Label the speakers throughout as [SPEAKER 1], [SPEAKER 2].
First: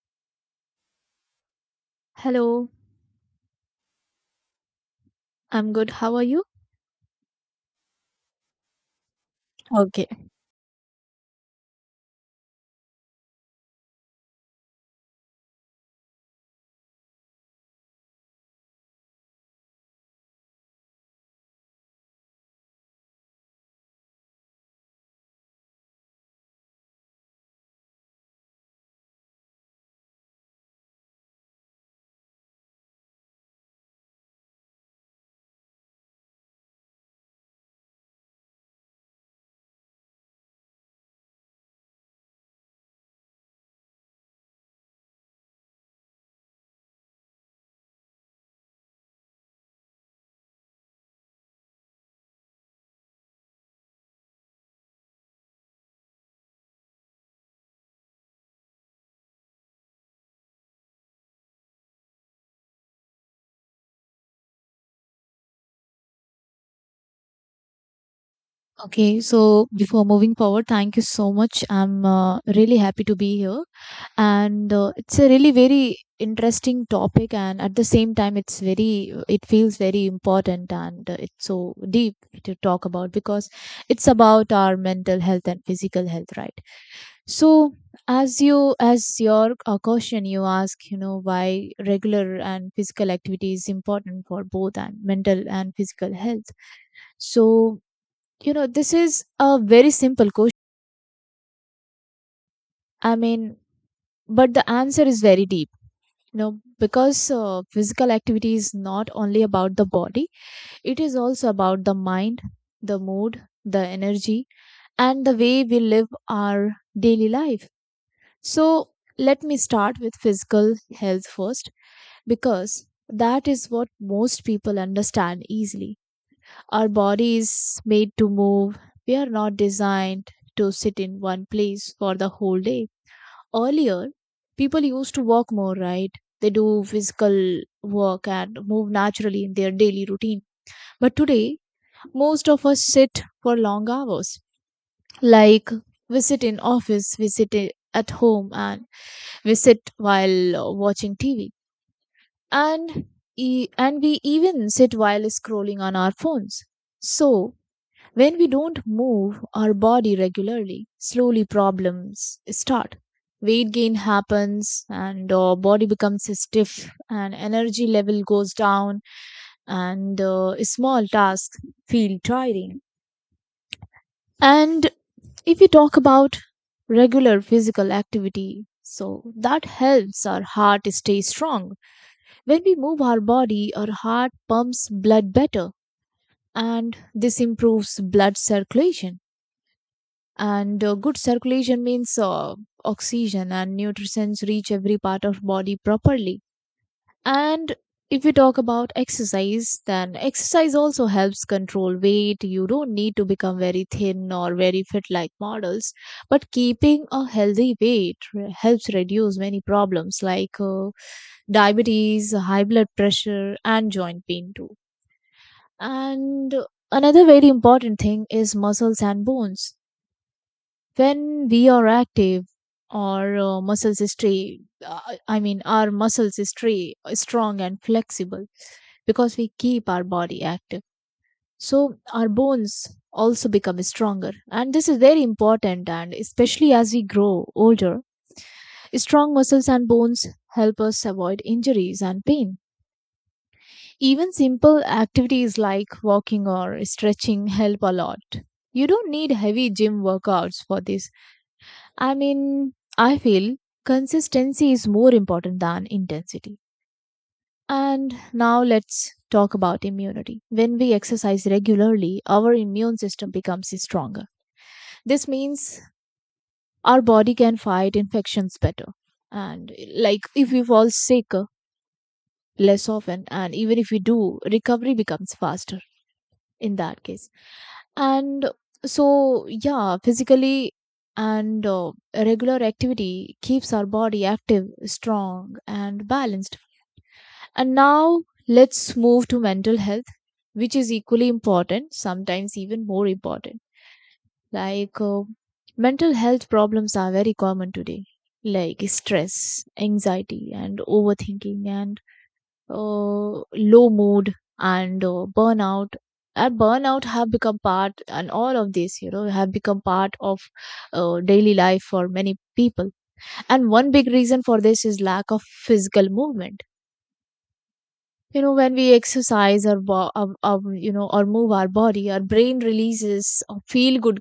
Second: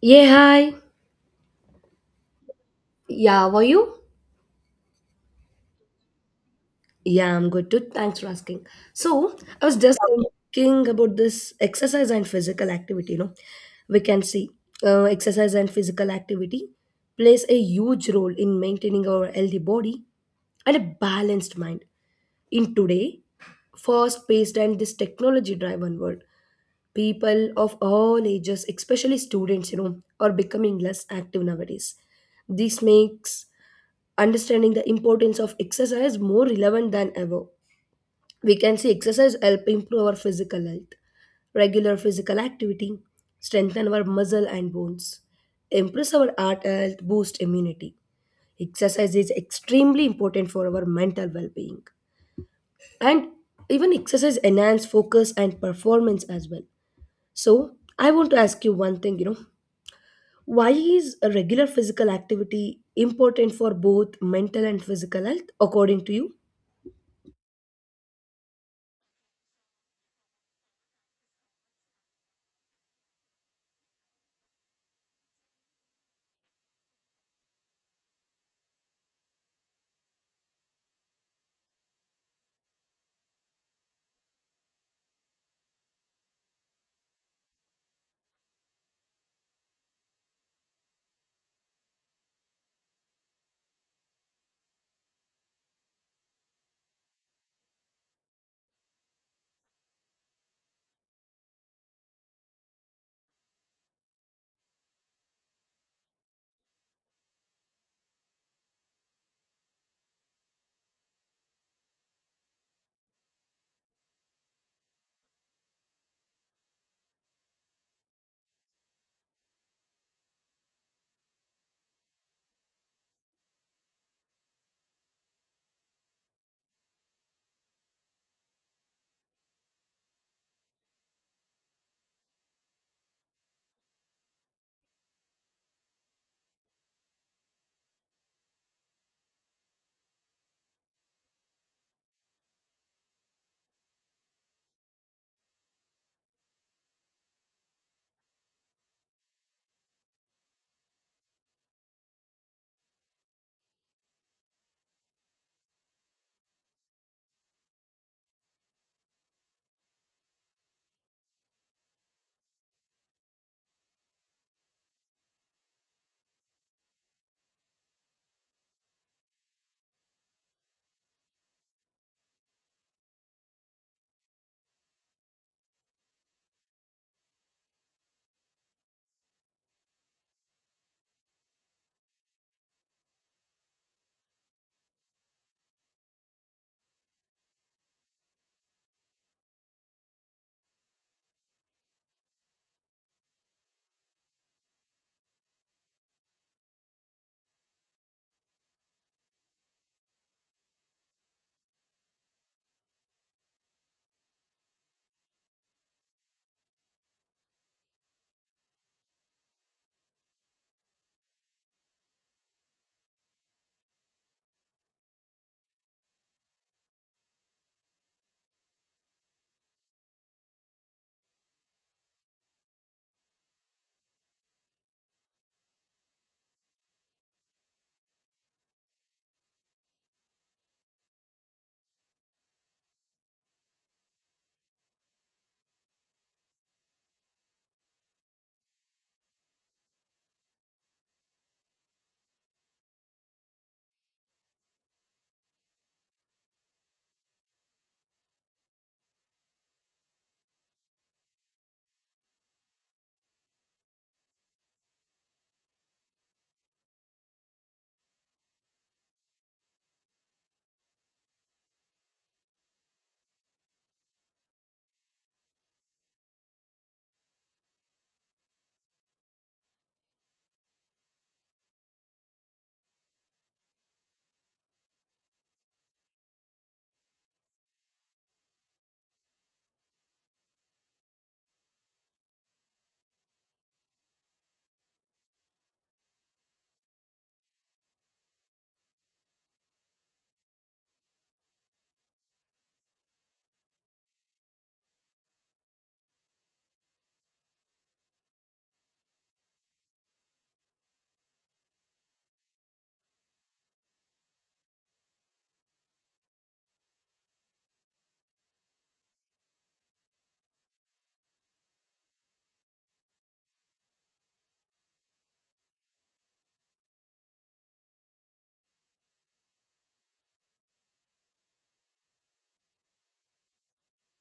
[SPEAKER 1] Yeah, hi.
[SPEAKER 2] Hello.
[SPEAKER 1] Yeah, how are you?
[SPEAKER 2] I'm good. How are you?
[SPEAKER 1] Yeah, I'm good too. Thanks for asking. So, I was just
[SPEAKER 2] Okay.
[SPEAKER 1] thinking about this exercise and physical activity. We can see exercise and physical activity plays a huge role in maintaining our healthy body and a balanced mind. In today, fast-paced and this technology-driven world, people of all ages, especially students, are becoming less active nowadays. This makes understanding the importance of exercise more relevant than ever. We can see exercise help improve our physical health, regular physical activity, strengthen our muscle and bones, improve our heart health, boost immunity. Exercise is extremely important for our mental well-being. And even exercise enhance focus and performance as well. So I want to ask you one thing, why is a regular physical activity important for both mental and physical health according to you?
[SPEAKER 2] Okay, so before moving forward, thank you so much. I'm really happy to be here. And it's a really very interesting topic, and at the same time, it feels very important, and it's so deep to talk about, because it's about our mental health and physical health, right? So, as your question, you ask, why regular and physical activity is important for both and mental and physical health. So, this is a very simple question. I mean, but the answer is very deep. Because physical activity is not only about the body, it is also about the mind, the mood, the energy, and the way we live our daily life. So, let me start with physical health first, because that is what most people understand easily. Our body is made to move. We are not designed to sit in one place for the whole day. Earlier, people used to walk more, right? They do physical work and move naturally in their daily routine, but today most of us sit for long hours. Like, we sit in office, at home, and we sit while watching TV, and and we even sit while scrolling on our phones. So when we don't move our body regularly, slowly problems start. Weight gain happens, and our body becomes stiff, and energy level goes down, and small tasks feel tiring. And if we talk about regular physical activity, so that helps our heart stay strong. When we move our body, our heart pumps blood better, and this improves blood circulation, and good circulation means oxygen and nutrients reach every part of body properly. And if we talk about exercise, then exercise also helps control weight. You don't need to become very thin or very fit like models, but keeping a healthy weight helps reduce many problems like diabetes, high blood pressure, and joint pain too. And another very important thing is muscles and bones. When we are active, our uh, muscles is stay strong and flexible, because we keep our body active. So our bones also become stronger, and this is very important, and especially as we grow older, strong muscles and bones help us avoid injuries and pain. Even simple activities like walking or stretching help a lot. You don't need heavy gym workouts for this. I mean, I feel consistency is more important than intensity. And now let's talk about immunity. When we exercise regularly, our immune system becomes stronger. This means our body can fight infections better. And like, if we fall sick less often, and even if we do, recovery becomes faster in that case. And so, yeah, physically and regular activity keeps our body active, strong, and balanced. And now let's move to mental health, which is equally important, sometimes even more important. Like mental health problems are very common today, like stress, anxiety, and overthinking, and uh, low mood, and burnout. And burnout have become part, and all of this, have become part of daily life for many people. And one big reason for this is lack of physical movement. When we exercise, or, bo- or you know or move our body, our brain releases feel good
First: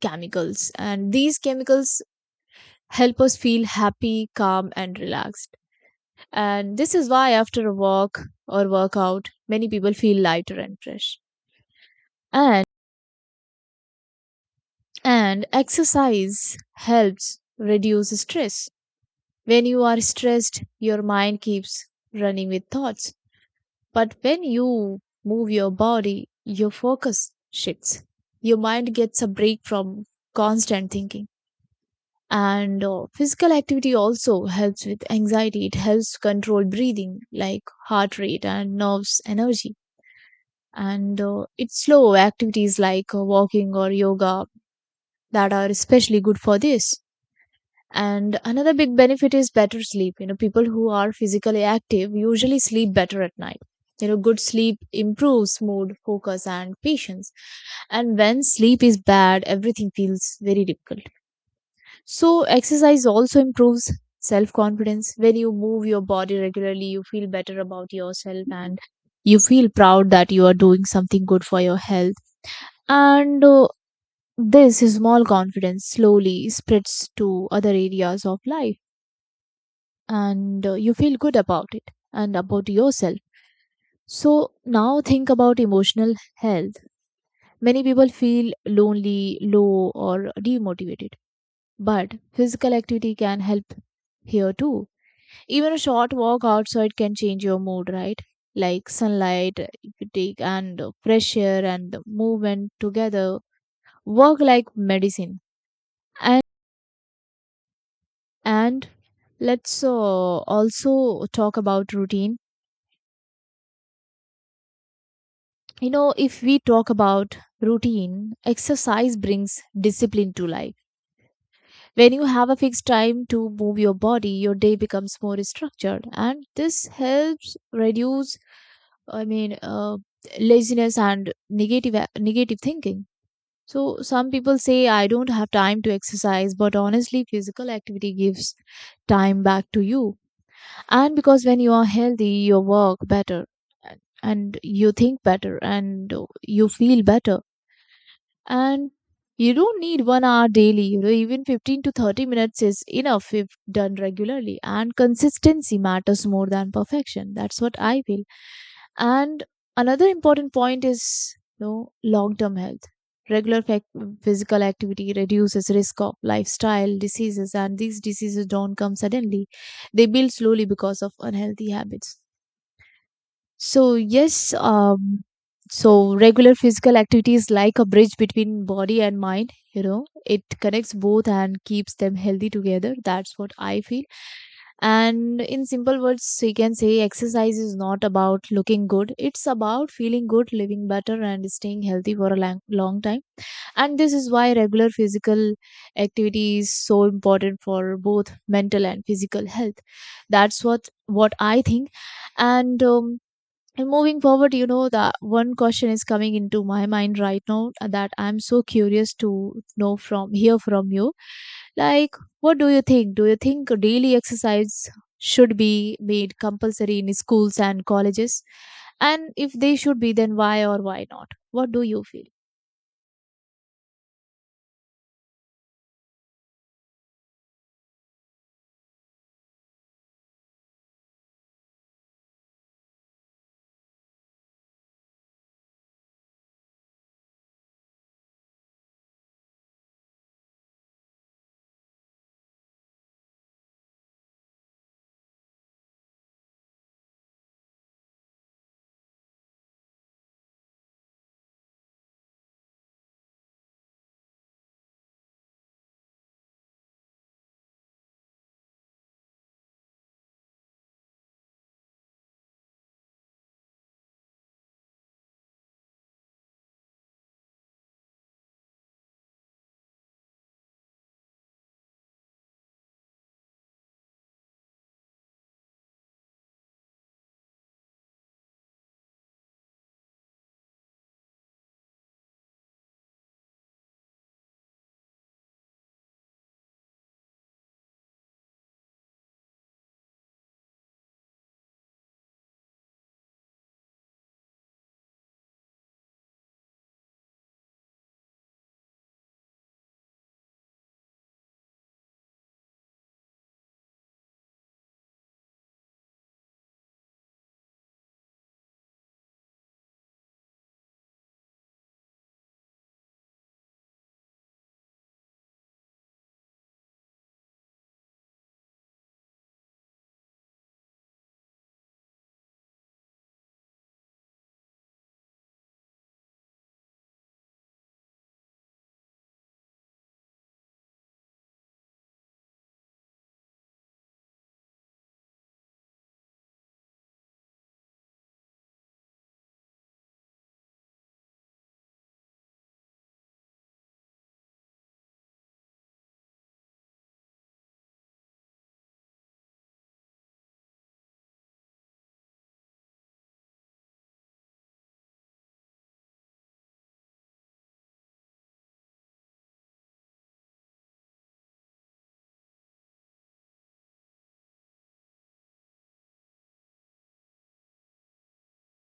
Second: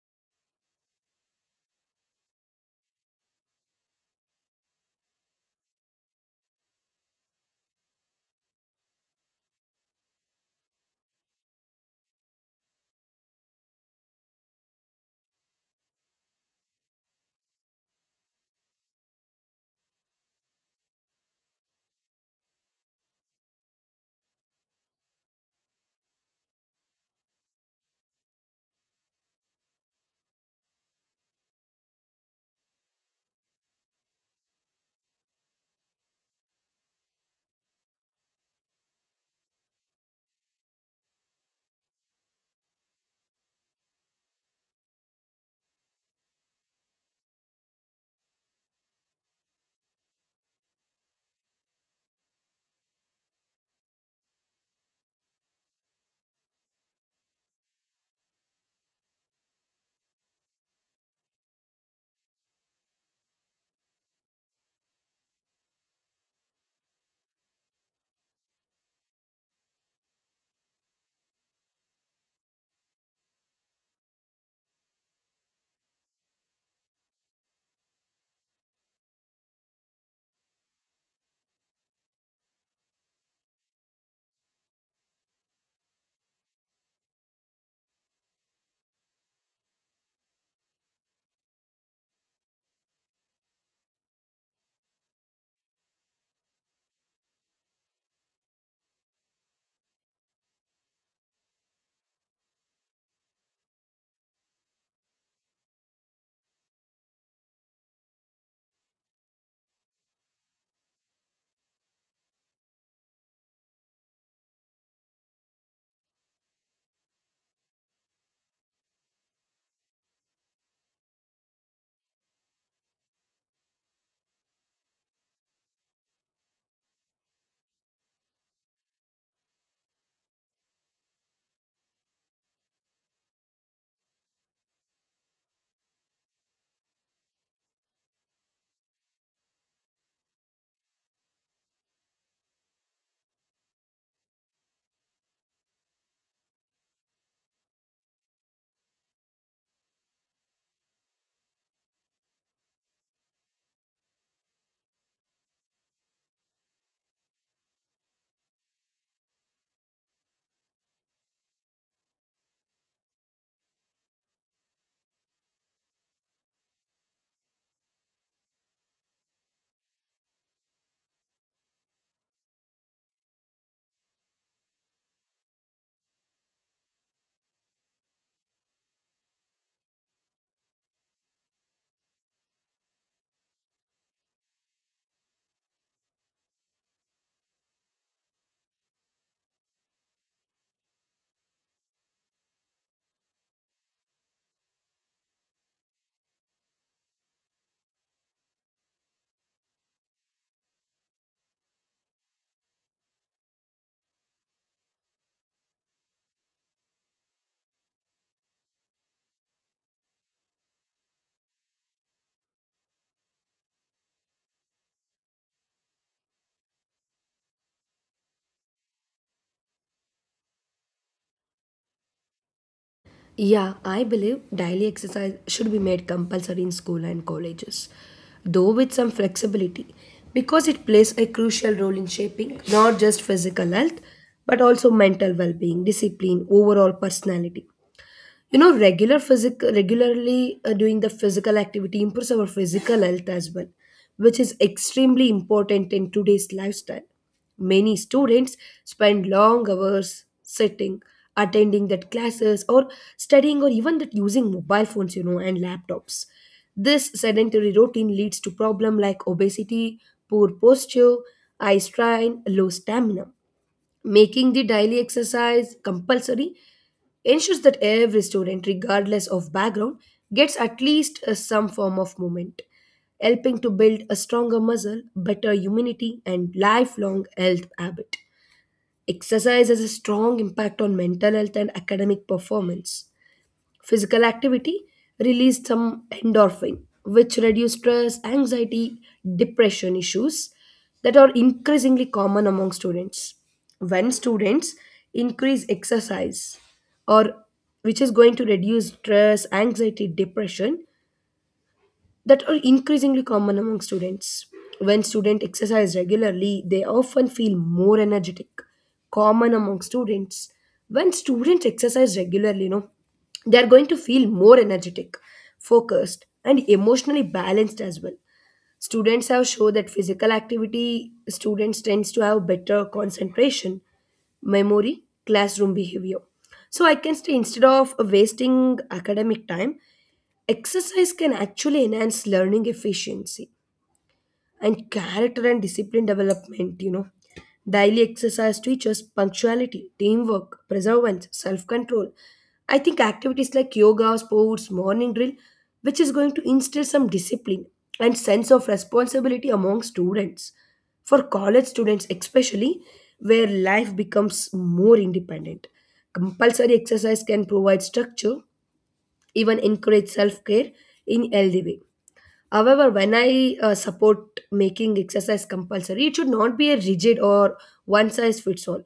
[SPEAKER 2] chemicals, and these chemicals help us feel happy, calm, and relaxed. And this is why, after a walk or workout, many people feel lighter and fresh. And exercise helps reduce stress. When you are stressed, your mind keeps running with thoughts. But when you move your body, your focus shifts. Your mind gets a break from constant thinking. And physical activity also helps with anxiety. It helps control breathing, like heart rate and nerves energy, and it's slow activities like walking or yoga that are especially good for this. And another big benefit is better sleep. People who are physically active usually sleep better at night. Good sleep improves mood, focus, and patience. And when sleep is bad, everything feels very difficult. So exercise also improves self confidence. When you move your body regularly, you feel better about yourself, and you feel proud that you are doing something good for your health. And this small confidence slowly spreads to other areas of life, and you feel good about it and about yourself. So, now think about emotional health. Many people feel lonely, low, or demotivated, but physical activity can help here too. Even a short walk outside can change your mood, right? Like sunlight, if you take, and fresh air and movement together work like medicine. And let's also talk about routine. If we talk about routine, exercise brings discipline to life. When you have a fixed time to move your body, your day becomes more structured, and this helps reduce i mean uh, laziness and negative thinking. So some people say, "I don't have time to exercise," but honestly, physical activity gives time back to you, and because when you are healthy, you work better, and you think better, and you feel better. And you don't need one hour daily. Even 15 to 30 minutes is enough if done regularly, and consistency matters more than perfection. That's what I feel. And another important point is, long term health. Regular physical activity reduces risk of lifestyle diseases, and these diseases don't come suddenly. They build slowly because of unhealthy habits. So yes, so regular physical activity is like a bridge between body and mind. It connects both and keeps them healthy together. That's what I feel. And in simple words, we can say exercise is not about looking good. It's about feeling good, living better, and staying healthy for a long, long time. And this is why regular physical activity is so important for both mental and physical health. That's what I think. And um, and moving forward, the one question is coming into my mind right now that I'm so curious to know from hear from you. Like, what do you think? Do you think daily exercise should be made compulsory in schools and colleges? And if they should be, then why or why not? What do you feel?
[SPEAKER 1] Yeah, I believe daily exercise should be made compulsory in school and colleges, though with some flexibility, because it plays a crucial role in shaping not just physical health but also mental well being, discipline, overall personality. You know, regular physical regularly doing the physical activity improves our physical health as well, which is extremely important in today's lifestyle. Many students spend long hours sitting, attending that classes, or studying, or even that using mobile phones, you know, and laptops. This sedentary routine leads to problem like obesity, poor posture, eye strain, low stamina. Making the daily exercise compulsory ensures that every student, regardless of background, gets at least some form of movement, helping to build a stronger muscle, better immunity, and lifelong health habit. Exercise has a strong impact on mental health and academic performance. Physical activity released some endorphin, which reduce stress, anxiety, depression issues that are increasingly common among students. When students increase exercise, or which is going to reduce stress, anxiety, depression, that are increasingly common among students. When students exercise regularly, they often feel more energetic. Common among students. When students exercise regularly, they are going to feel more energetic, focused, and emotionally balanced as well. Students have shown that physical activity students tends to have better concentration, memory, classroom behavior. So I can say, instead of wasting academic time, exercise can actually enhance learning efficiency and character and discipline development. You know, daily exercise teaches punctuality, teamwork, perseverance, self-control. I think activities like yoga, sports, morning drill, which is going to instill some discipline and sense of responsibility among students. For college students especially, where life becomes more independent, compulsory exercise can provide structure, even encourage self care in healthy way. However, when I support making exercise compulsory, it should not be a rigid or one size fits all.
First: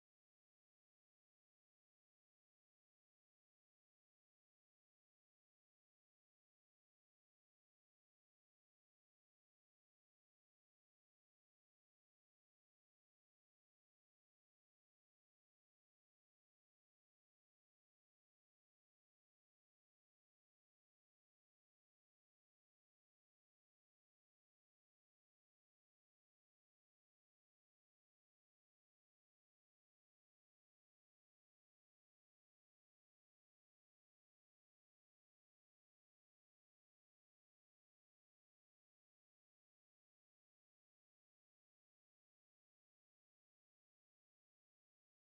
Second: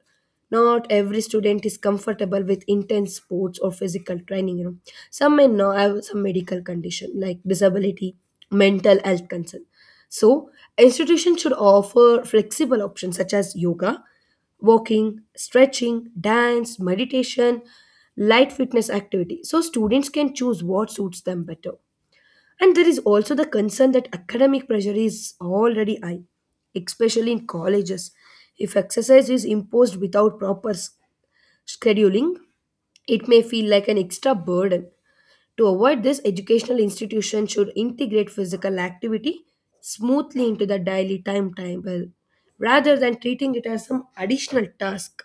[SPEAKER 1] Not every student is comfortable with intense sports or physical training. You know, some may now have some medical condition like disability, mental health concern. So, institutions should offer flexible options such as yoga, walking, stretching, dance, meditation, light fitness activity. So students can choose what suits them better. And there is also the concern that academic pressure is already high, especially in colleges. If exercise is imposed without proper scheduling, it may feel like an extra burden. To avoid this, educational institutions should integrate physical activity smoothly into the daily timetable rather than treating it as some additional task.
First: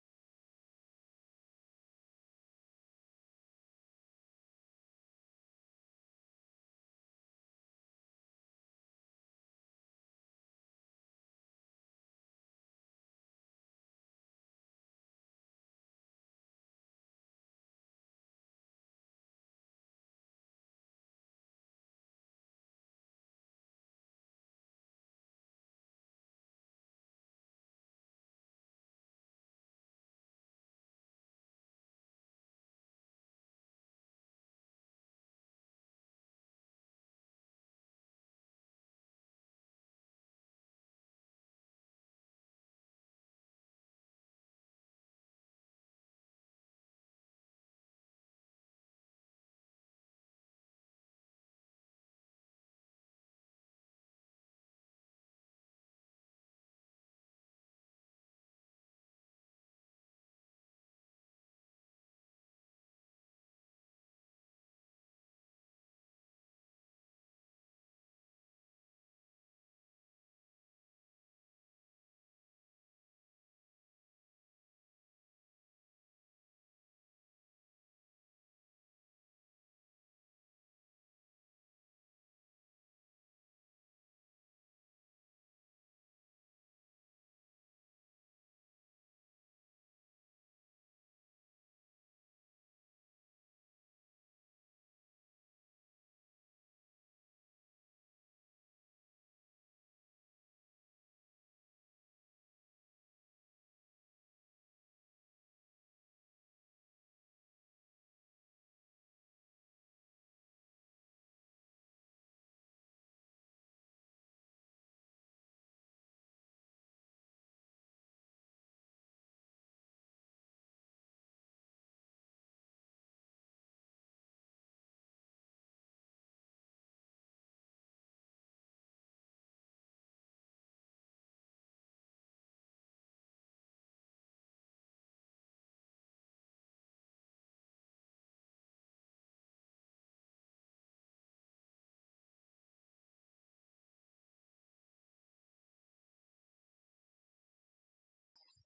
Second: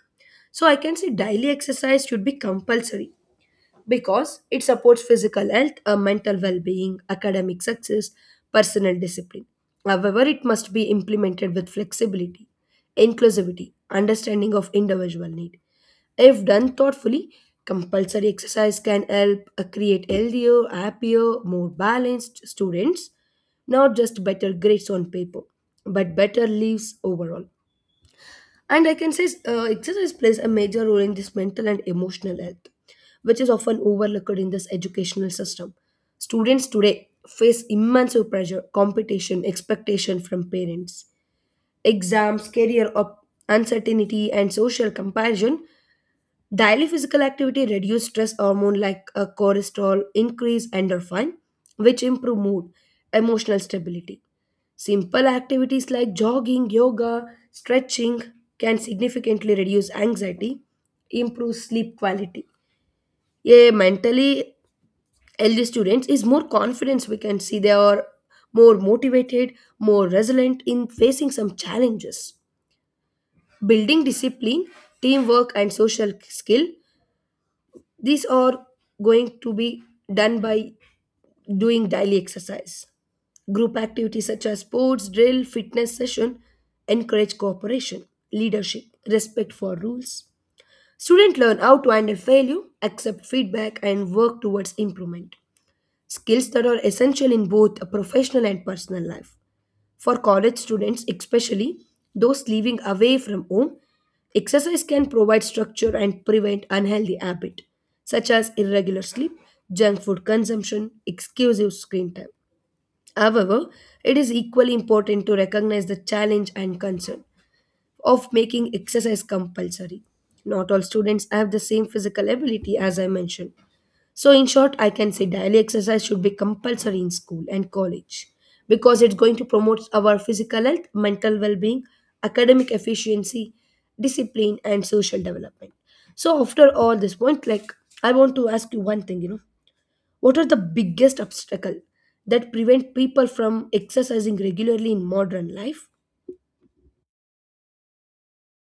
[SPEAKER 1] So, I can say daily exercise should be compulsory because it supports physical health, mental well being, academic success, personal discipline. However, it must be implemented with flexibility, inclusivity, understanding of individual need. If done thoughtfully, compulsory exercise can help create healthier, happier, more balanced students, not just better grades on paper, but better lives overall. And I can say exercise plays a major role in this mental and emotional health, which is often overlooked in this educational system. Students today face immense pressure, competition, expectation from parents. Exams, career up, uncertainty, and social comparison. Daily physical activity reduces stress hormone like cortisol, increase endorphin, which improve mood, emotional stability. Simple activities like jogging, yoga, stretching can significantly reduce anxiety, improve sleep quality. A mentally healthy students is more confidence. We can see they are more motivated, more resilient in facing some challenges. Building discipline, teamwork and social skill. These are going to be done by doing daily exercise. Group activities such as sports, drill, fitness session encourage cooperation, leadership, respect for rules. Students learn how to handle failure, accept feedback, and work towards improvement. Skills that are essential in both a professional and personal life. For college students, especially those living away from home, exercise can provide structure and prevent unhealthy habits such as irregular sleep, junk food consumption, excessive screen time. However, it is equally important to recognize the challenge and concern of making exercise compulsory. Not all students have the same physical ability, as I mentioned. So, in short, I can say daily exercise should be compulsory in school and college because it's going to promote our physical health, mental well being, academic efficiency, discipline, and social development. So, after all this point, like, I want to ask you one thing, what are the biggest obstacle that prevent people from exercising regularly in modern life?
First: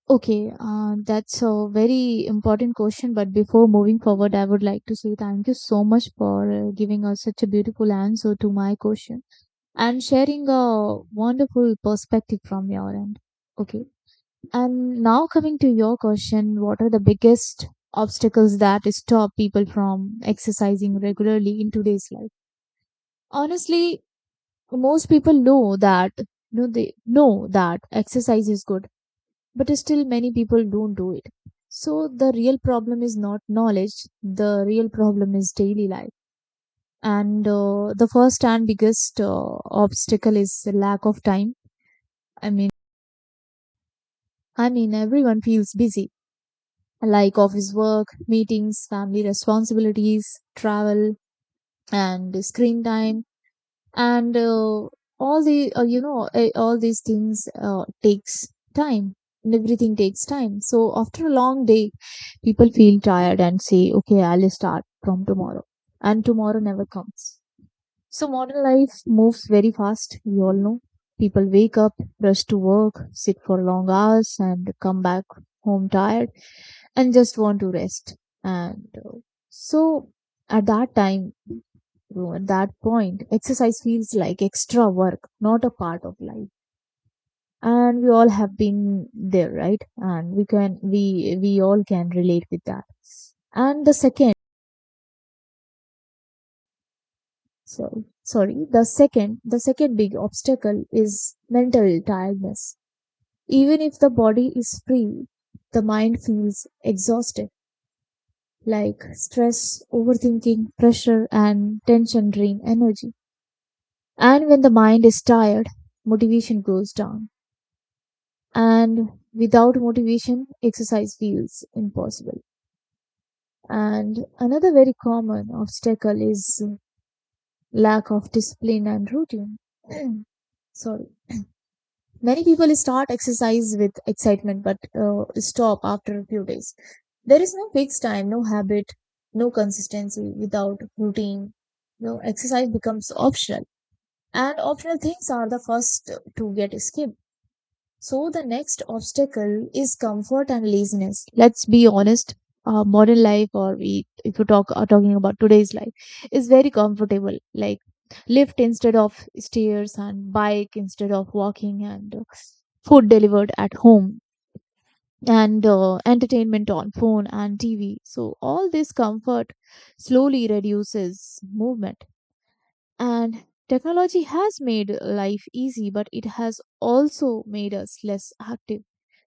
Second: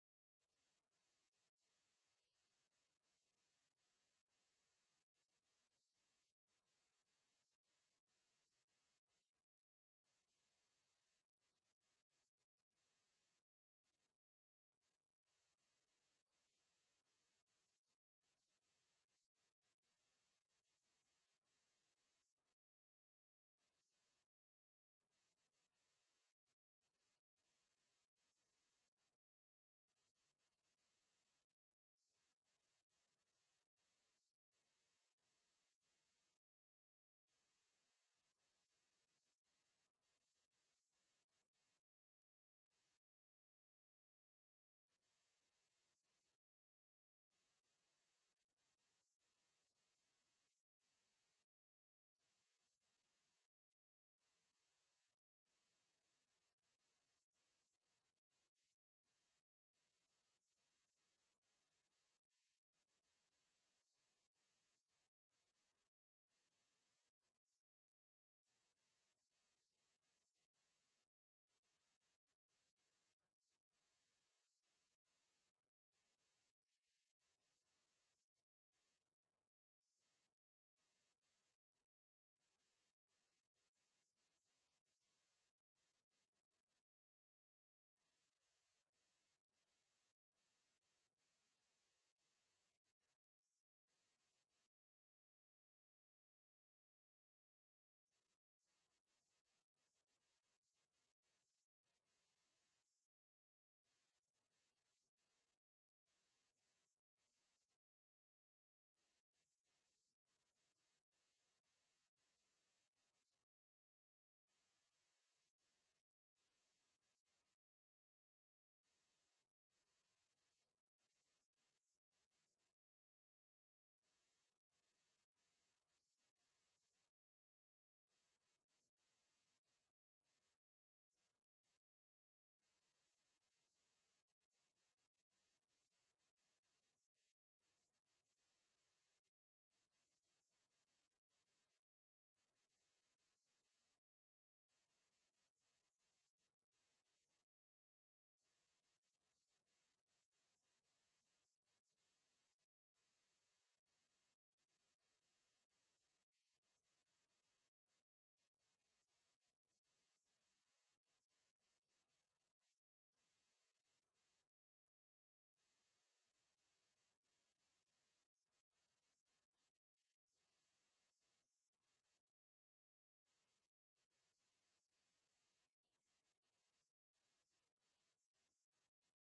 [SPEAKER 2] Okay, that's a very important question. But before moving forward, I would like to say thank you so much for giving us such a beautiful answer to my question, and sharing a wonderful perspective from your end. Okay. And now coming to your question, what are the biggest obstacles that stop people from exercising regularly in today's life? Honestly, most people know that know they know that exercise is good, but still many people don't do it. So the real problem is not knowledge, the real problem is daily life. And the first and biggest obstacle is the lack of time. I mean I mean, everyone feels busy, like office work, meetings, family responsibilities, travel, and screen time, and all the you know eh, all these things takes time. And everything takes time. So after a long day, people feel tired and say, "Okay, I'll start from tomorrow," and tomorrow never comes. So modern life moves very fast, we all know. People wake up, rush to work, sit for long hours, and come back home tired and just want to rest. And so at that time, at that point, exercise feels like extra work, not a part of life. And we all have been there, right? And we all can relate with that. And the second big obstacle is mental tiredness. Even if the body is free, the mind feels exhausted. Like stress, overthinking, pressure, and tension drain energy. And when the mind is tired, motivation goes down, and without motivation, exercise feels impossible. And another very common obstacle is lack of discipline and routine. Sorry. Many people start exercise with excitement but stop after a few days. There is no fixed time, no habit, no consistency without routine. No exercise becomes optional, and optional things are the first to get skipped. So the next obstacle is comfort and laziness. Let's be honest. Modern life, or if you talk are talking about today's life, is very comfortable. Like lift instead of stairs, and bike instead of walking, and food delivered at home, and entertainment on phone and TV. So all this comfort slowly reduces movement, and technology has made life easy, but it has also made us less active.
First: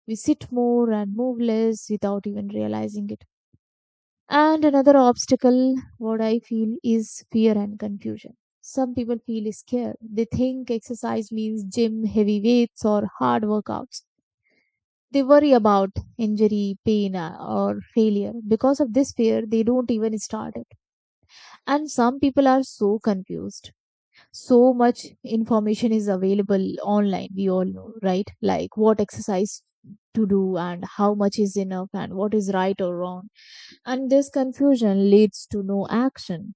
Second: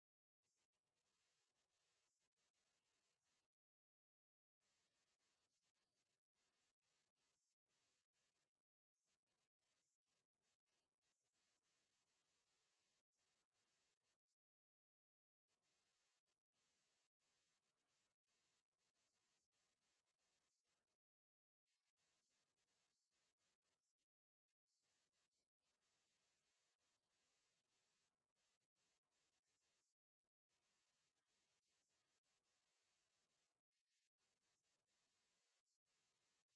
[SPEAKER 2] We sit more and move less without even realizing it. And another obstacle, what I feel, is fear and confusion. Some people feel scared. They think exercise means gym, heavy weights, or hard workouts. They worry about injury, pain, or failure. Because of this fear, they don't even start it. And some people are so confused. So much information is available online, we all know, right? Like what exercise to do, and how much is enough, and what is right or wrong. And this confusion leads to no action,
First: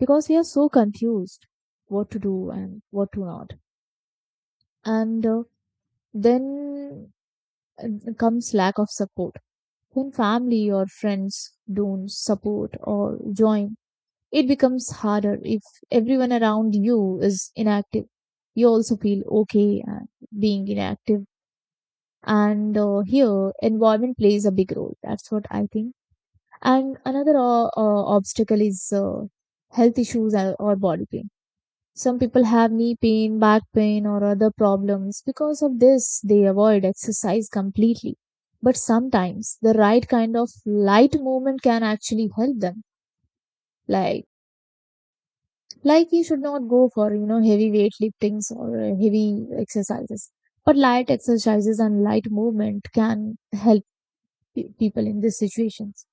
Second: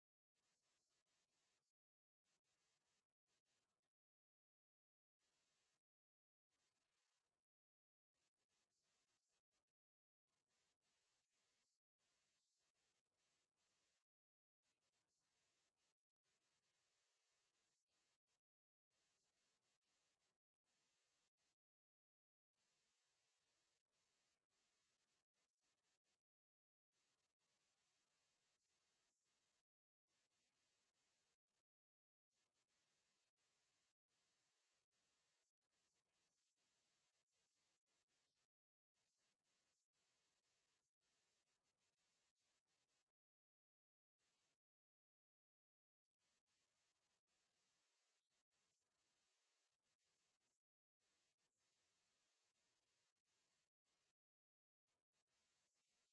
[SPEAKER 2] because we are so confused what to do and what to not. And then comes lack of support. When family or friends don't support or join, it becomes harder. If everyone around you is inactive, you also feel okay being inactive. And here, environment plays a big role. That's what I think. And another obstacle is health issues or body pain. Some people have knee pain, back pain, or other problems. Because of this, they avoid exercise completely. But sometimes the right kind of light movement can actually help them. Like like you should not go for, you know, heavy weight liftings or heavy exercises, but light exercises and light movement can help people in these situations.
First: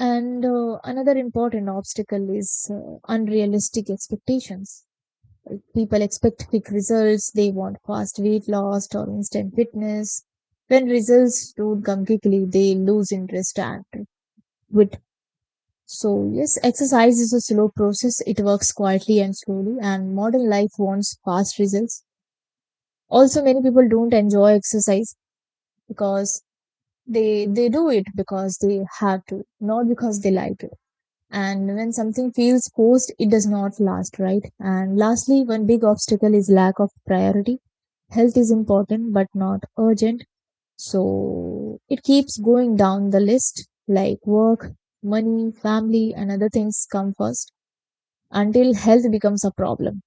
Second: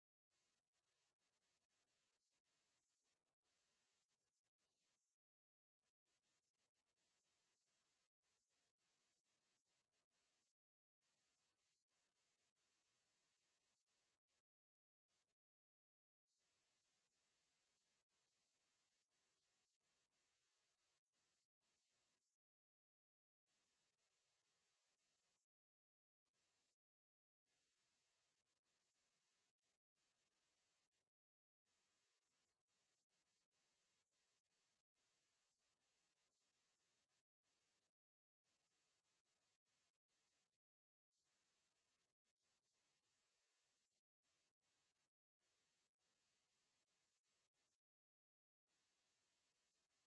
[SPEAKER 2] And another important obstacle is unrealistic expectations. Like, people expect quick results. They want fast weight loss or instant fitness. When results don't come quickly, they lose interest and quit. So, yes, exercise is a slow process. It works quietly and slowly, and modern life wants fast results. Also, many people don't enjoy exercise because they do it because they have to, not because they like to. And when something feels forced, it does not last, right? And lastly, one big obstacle is lack of priority. Health is important but not urgent. So it keeps going down the list, like work, money, family, and other things come first until health becomes a problem.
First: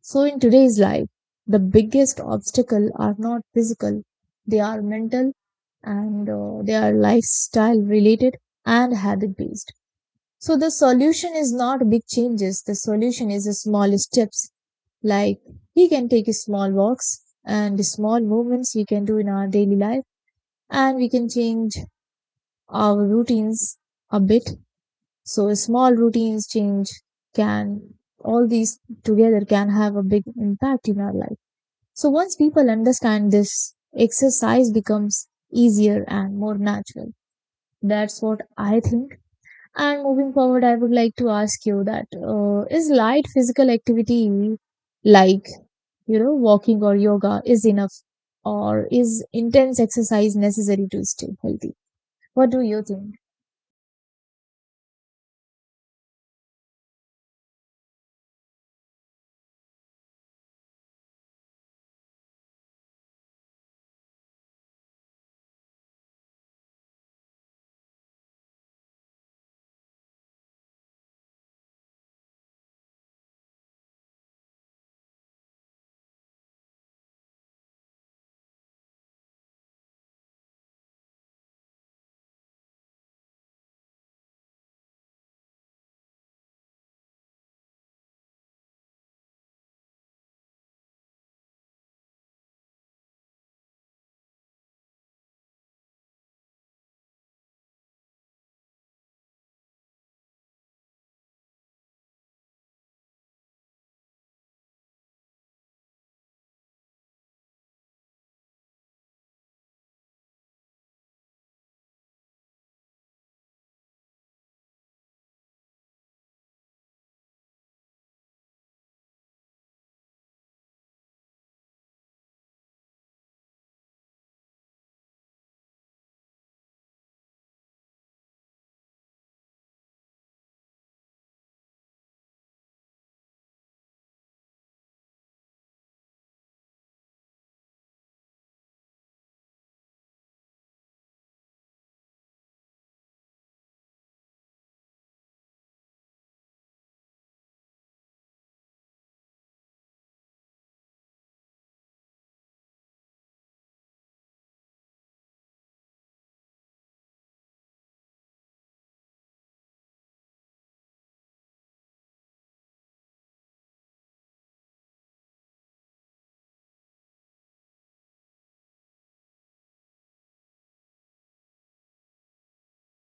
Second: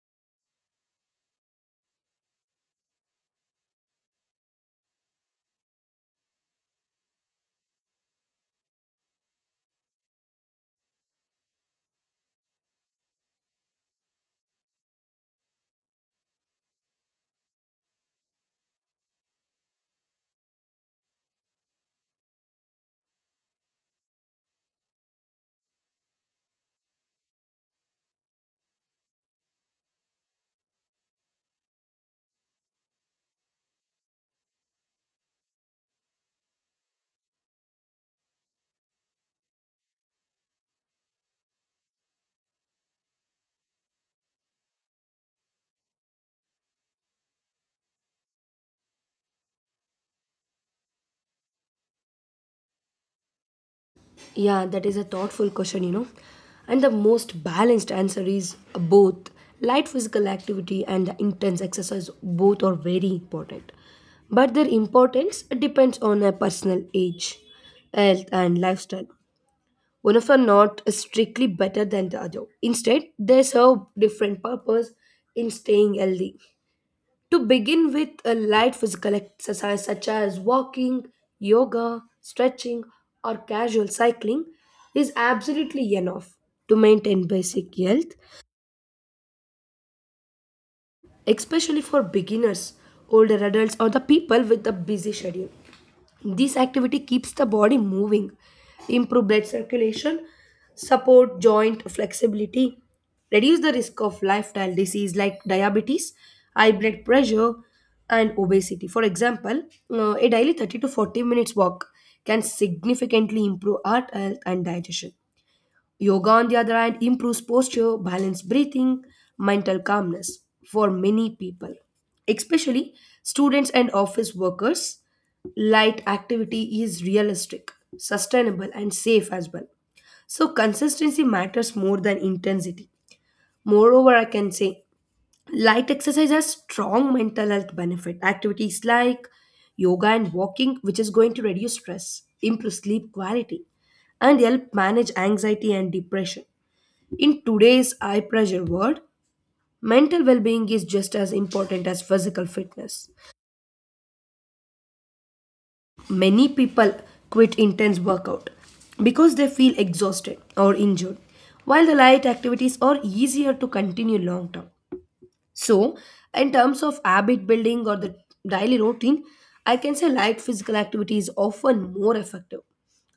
[SPEAKER 2] So, in today's life, the biggest obstacle are not physical, they are mental, and they are lifestyle related and habit based. So, the solution is not big changes, the solution is the small steps. Like, we can take small walks, and small movements we can do in our daily life, and we can change our routines a bit. So small routines change can, all these together can have a big impact in our life. So once people understand this, exercise becomes easier and more natural. That's what I think. And moving forward, I would like to ask you that is light physical activity, like, you know, walking or yoga is enough, or is intense exercise necessary to stay healthy? What do you think?
[SPEAKER 1] Yeah, that is a thoughtful question, you know. And the most balanced answer is both. Light physical activity and the intense exercise both are very important. But their importance depends on a personal age, health and lifestyle. One of are not strictly better than the other. Instead, they serve different purpose in staying healthy. To begin with, a light physical exercise such as walking, yoga, stretching, or casual cycling is absolutely enough to maintain basic health, especially for beginners, older adults, or the people with a busy schedule. This activity keeps the body moving, improve blood circulation, support joint flexibility, reduce the risk of lifestyle disease like diabetes, high blood pressure, and obesity. For example, a daily 30 to 40 minutes walk can significantly improve heart health and digestion. Yoga, on the other hand, improves posture, balanced breathing, mental calmness for many people, especially students and office workers. Light activity is realistic, sustainable, and safe as well. So, consistency matters more than intensity. Moreover, I can say light exercise has strong mental health benefit. Activities like yoga and walking, which is going to reduce stress, improve sleep quality, and help manage anxiety and depression. In today's high pressure world, mental well being is just as important as physical fitness. Many people quit intense workout because they feel exhausted or injured, while the light activities are easier to continue long term. So, in terms of habit building or the daily routine, I can say light physical activity is often more effective.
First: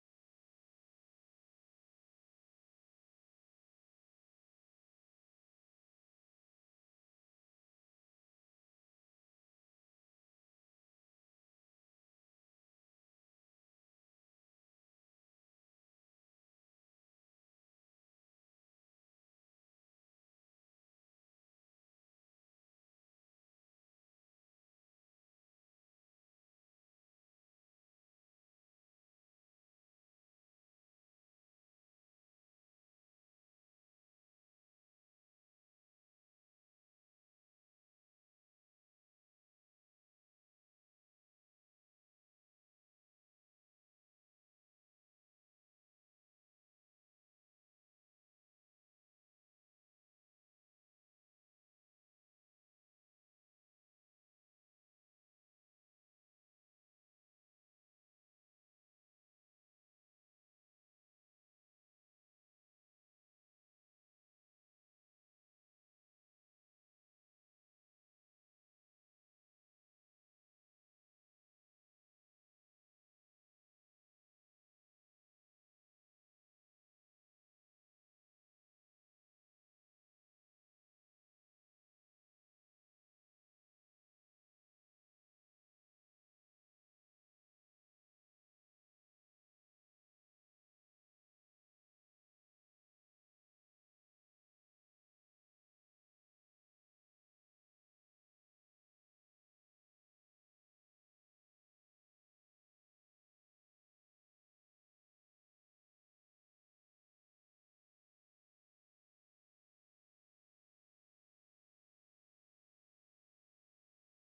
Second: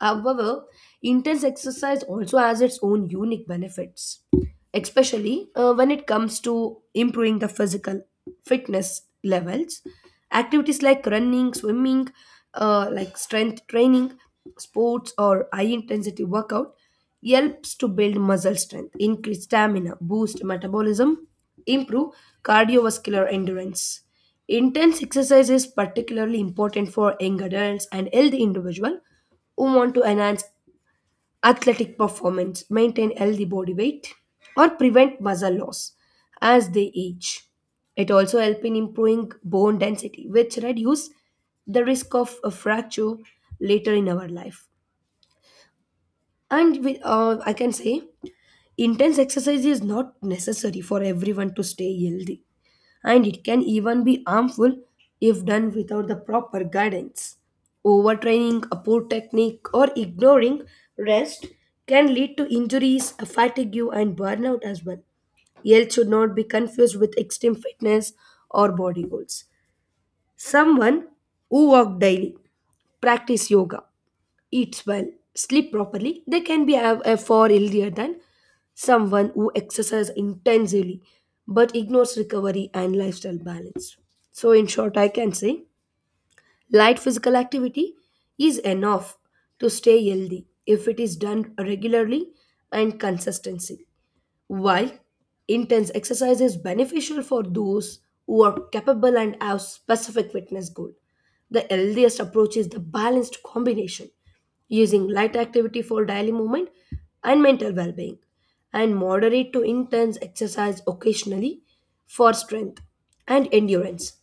[SPEAKER 1] However, intense exercise also has its own unique benefits, especially when it comes to improving the physical fitness levels. Activities like running, swimming, like strength training, sports, or high intensity workout helps to build muscle strength, increase stamina, boost metabolism, improve cardiovascular endurance. Intense exercise is particularly important for young adults and healthy individuals who want to enhance athletic performance, maintain healthy body weight, or prevent muscle loss as they age. It also helps in improving bone density, which reduce the risk of a fracture later in our life. And with, I can say intense exercise is not necessary for everyone to stay healthy, and it can even be harmful if done without the proper guidance. Overtraining, a poor technique, or ignoring rest can lead to injuries, fatigue, and burnout as well. Health should not be confused with extreme fitness or body goals. Someone who walk daily, practice yoga, eats well, sleep properly, they can be have a far healthier than someone who exercises intensely but ignores recovery and lifestyle balance. So, in short, I can say light physical activity is enough to stay healthy if it is done regularly and consistently. While intense exercise is beneficial for those who are capable and have specific fitness goal, the healthiest approach is the balanced combination, using light activity for daily movement and mental well-being, and moderate to intense exercise occasionally for strength and endurance.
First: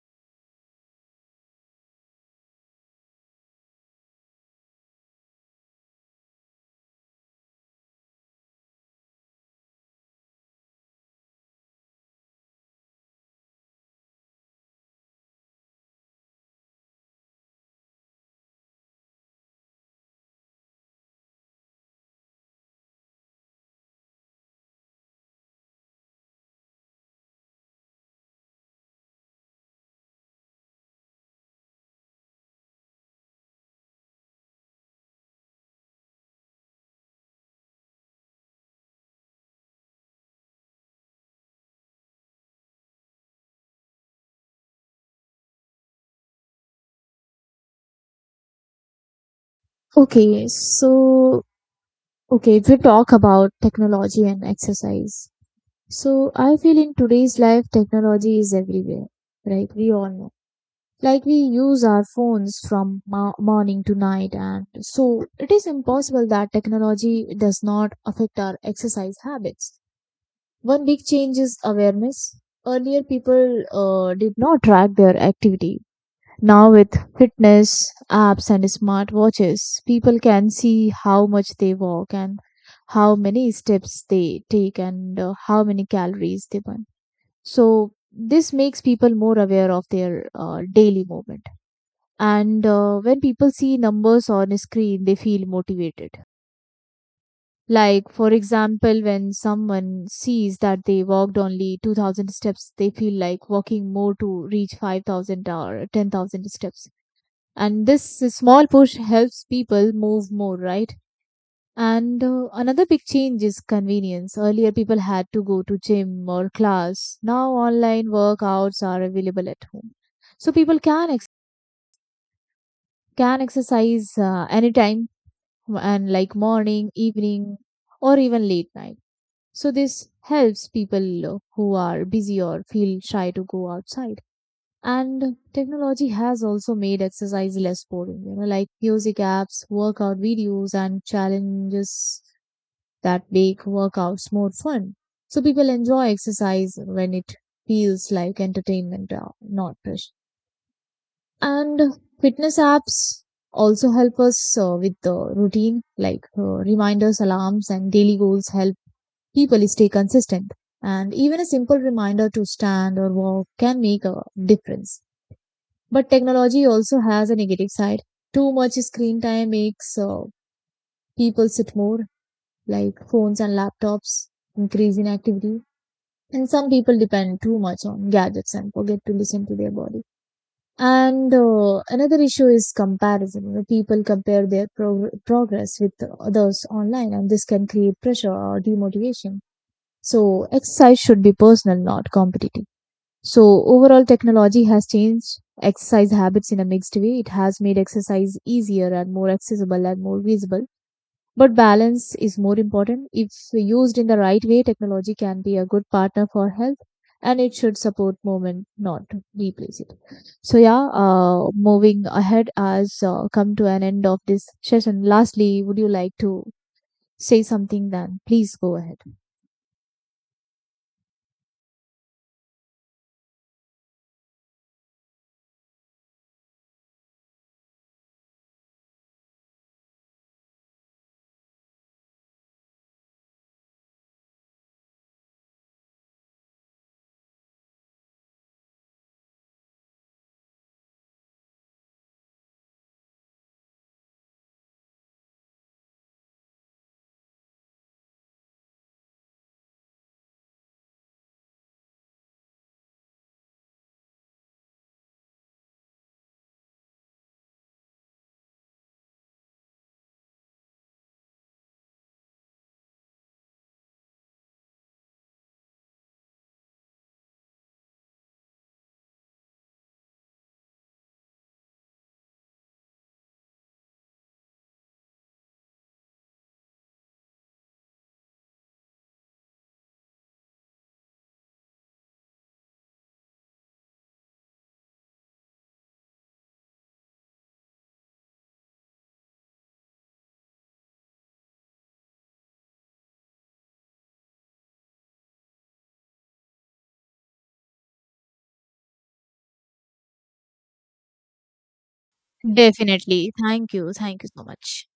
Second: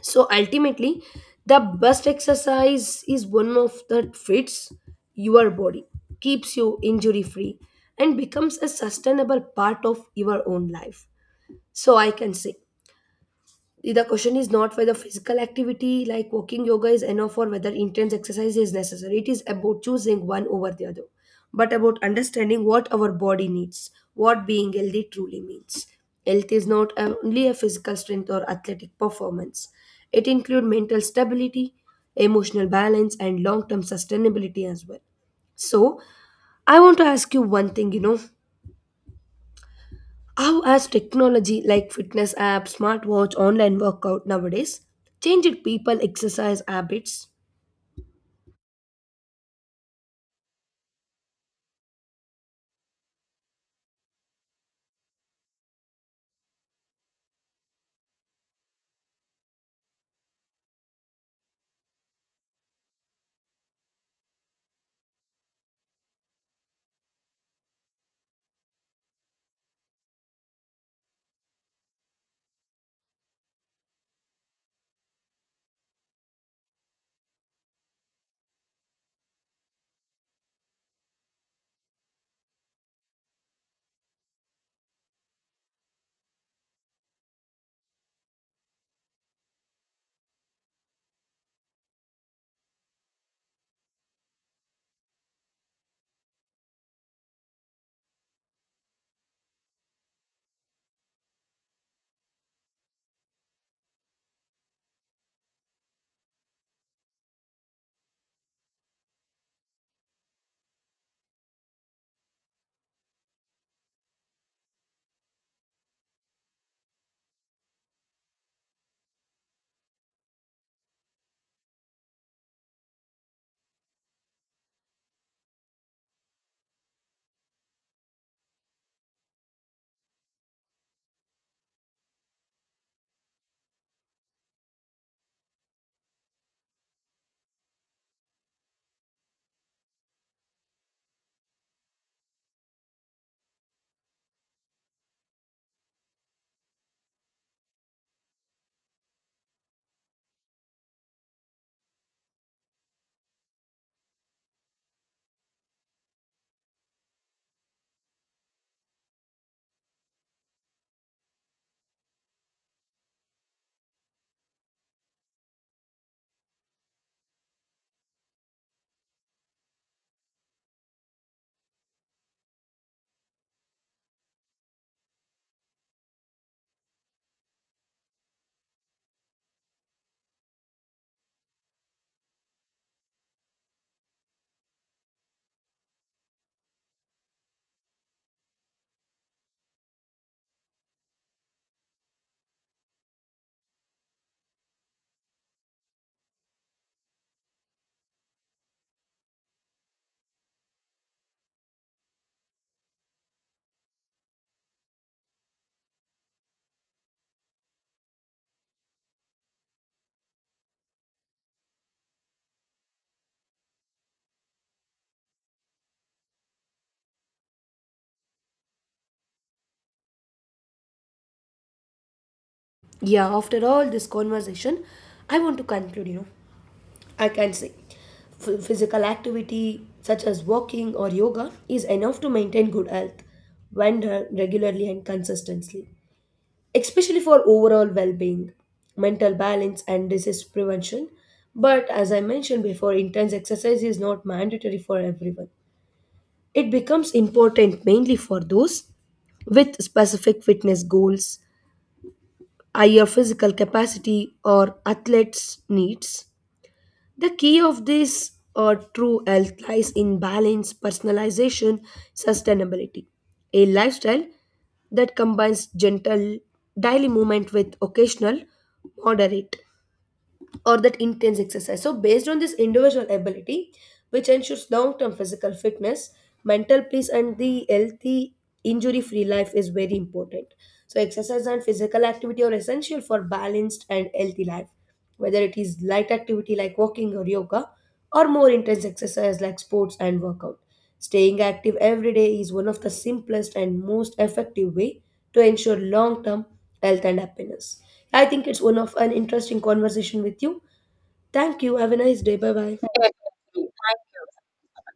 [SPEAKER 1] So ultimately, the best exercise is one of that fits your body, keeps you injury free, and becomes a sustainable part of your own life. So I can say the question is not whether physical activity like walking, yoga is enough or whether intense exercise is necessary. It is about choosing one over the other, but about understanding what our body needs, what being healthy truly means. Health is not only a physical strength or athletic performance, it includes mental stability, emotional balance, and long term sustainability as well. So, I want to ask you one thing, how has technology like fitness apps, smartwatch, online workout nowadays changed people exercise habits?
[SPEAKER 2] Okay, so Okay, if we talk about technology and exercise, so I feel in today's life, technology is everywhere, right? We all know. Like we use our phones from morning to night, and so it is impossible that technology does not affect our exercise habits. One big change is awareness. Earlier, people did not track their activity. Now with fitness apps and smartwatches, people can see how much they walk, and how many steps they take, and how many calories they burn. So this makes people more aware of their daily movement. And when people see numbers on a screen, they feel motivated. Like for example, when someone sees that they walked only 2000 steps, they feel like walking more to reach 5000 or 10,000 steps, and this small push helps people move more, right? And another big change is convenience. Earlier people had to go to gym or class. Now online workouts are available at home, so people can exercise anytime, and like morning, evening, or even late night. So this helps people who are busy or feel shy to go outside. And technology has also made exercise less boring, you know, like music apps, workout videos, and challenges that make workouts more fun. So people enjoy exercise when it feels like entertainment, not pressure. And fitness apps also help us with the routine, like reminders, alarms, and daily goals help people stay consistent. And even a simple reminder to stand or walk can make a difference. But technology also has a negative side. Too much screen time makes people sit more, like phones and laptops, increase in activity. And some people depend too much on gadgets and forget to listen to their body. And another issue is comparison. You know, people compare their progress with others online, and this can create pressure or demotivation. So, exercise should be personal, not competitive. So, overall, technology has changed exercise habits in a mixed way. It has made exercise easier and more accessible and more visible. But balance is more important. If used in the right way, technology can be a good partner for health, and it should support movement, not replace it. So, yeah, moving ahead as come to an end of this session. Lastly, would you like to say something then? Please go ahead.
[SPEAKER 1] Yeah, after all this conversation, I want to conclude, you know, I can say physical activity such as walking or yoga is enough to maintain good health when done regularly and consistently, especially for overall well-being, mental balance and disease prevention. But as I mentioned before, intense exercise is not mandatory for everyone. It becomes important mainly for those with specific fitness goals, higher physical capacity, or athletes' needs. The key of this true health lies in balance, personalization, sustainability. A lifestyle that combines gentle daily movement with occasional moderate or that intense exercise. So, based on this individual ability, which ensures long term physical fitness, mental peace, and the healthy injury free life is very important. So, exercise and physical activity are essential for balanced and healthy life, whether it is light activity like walking or yoga or more intense exercise like sports and workout. Staying active every day is one of the simplest and most effective way to ensure long-term health and happiness. I think it's one of an interesting conversation with you. Thank you. Have a nice day. Bye bye.
[SPEAKER 2] Definitely. Thank you. Thank you so much.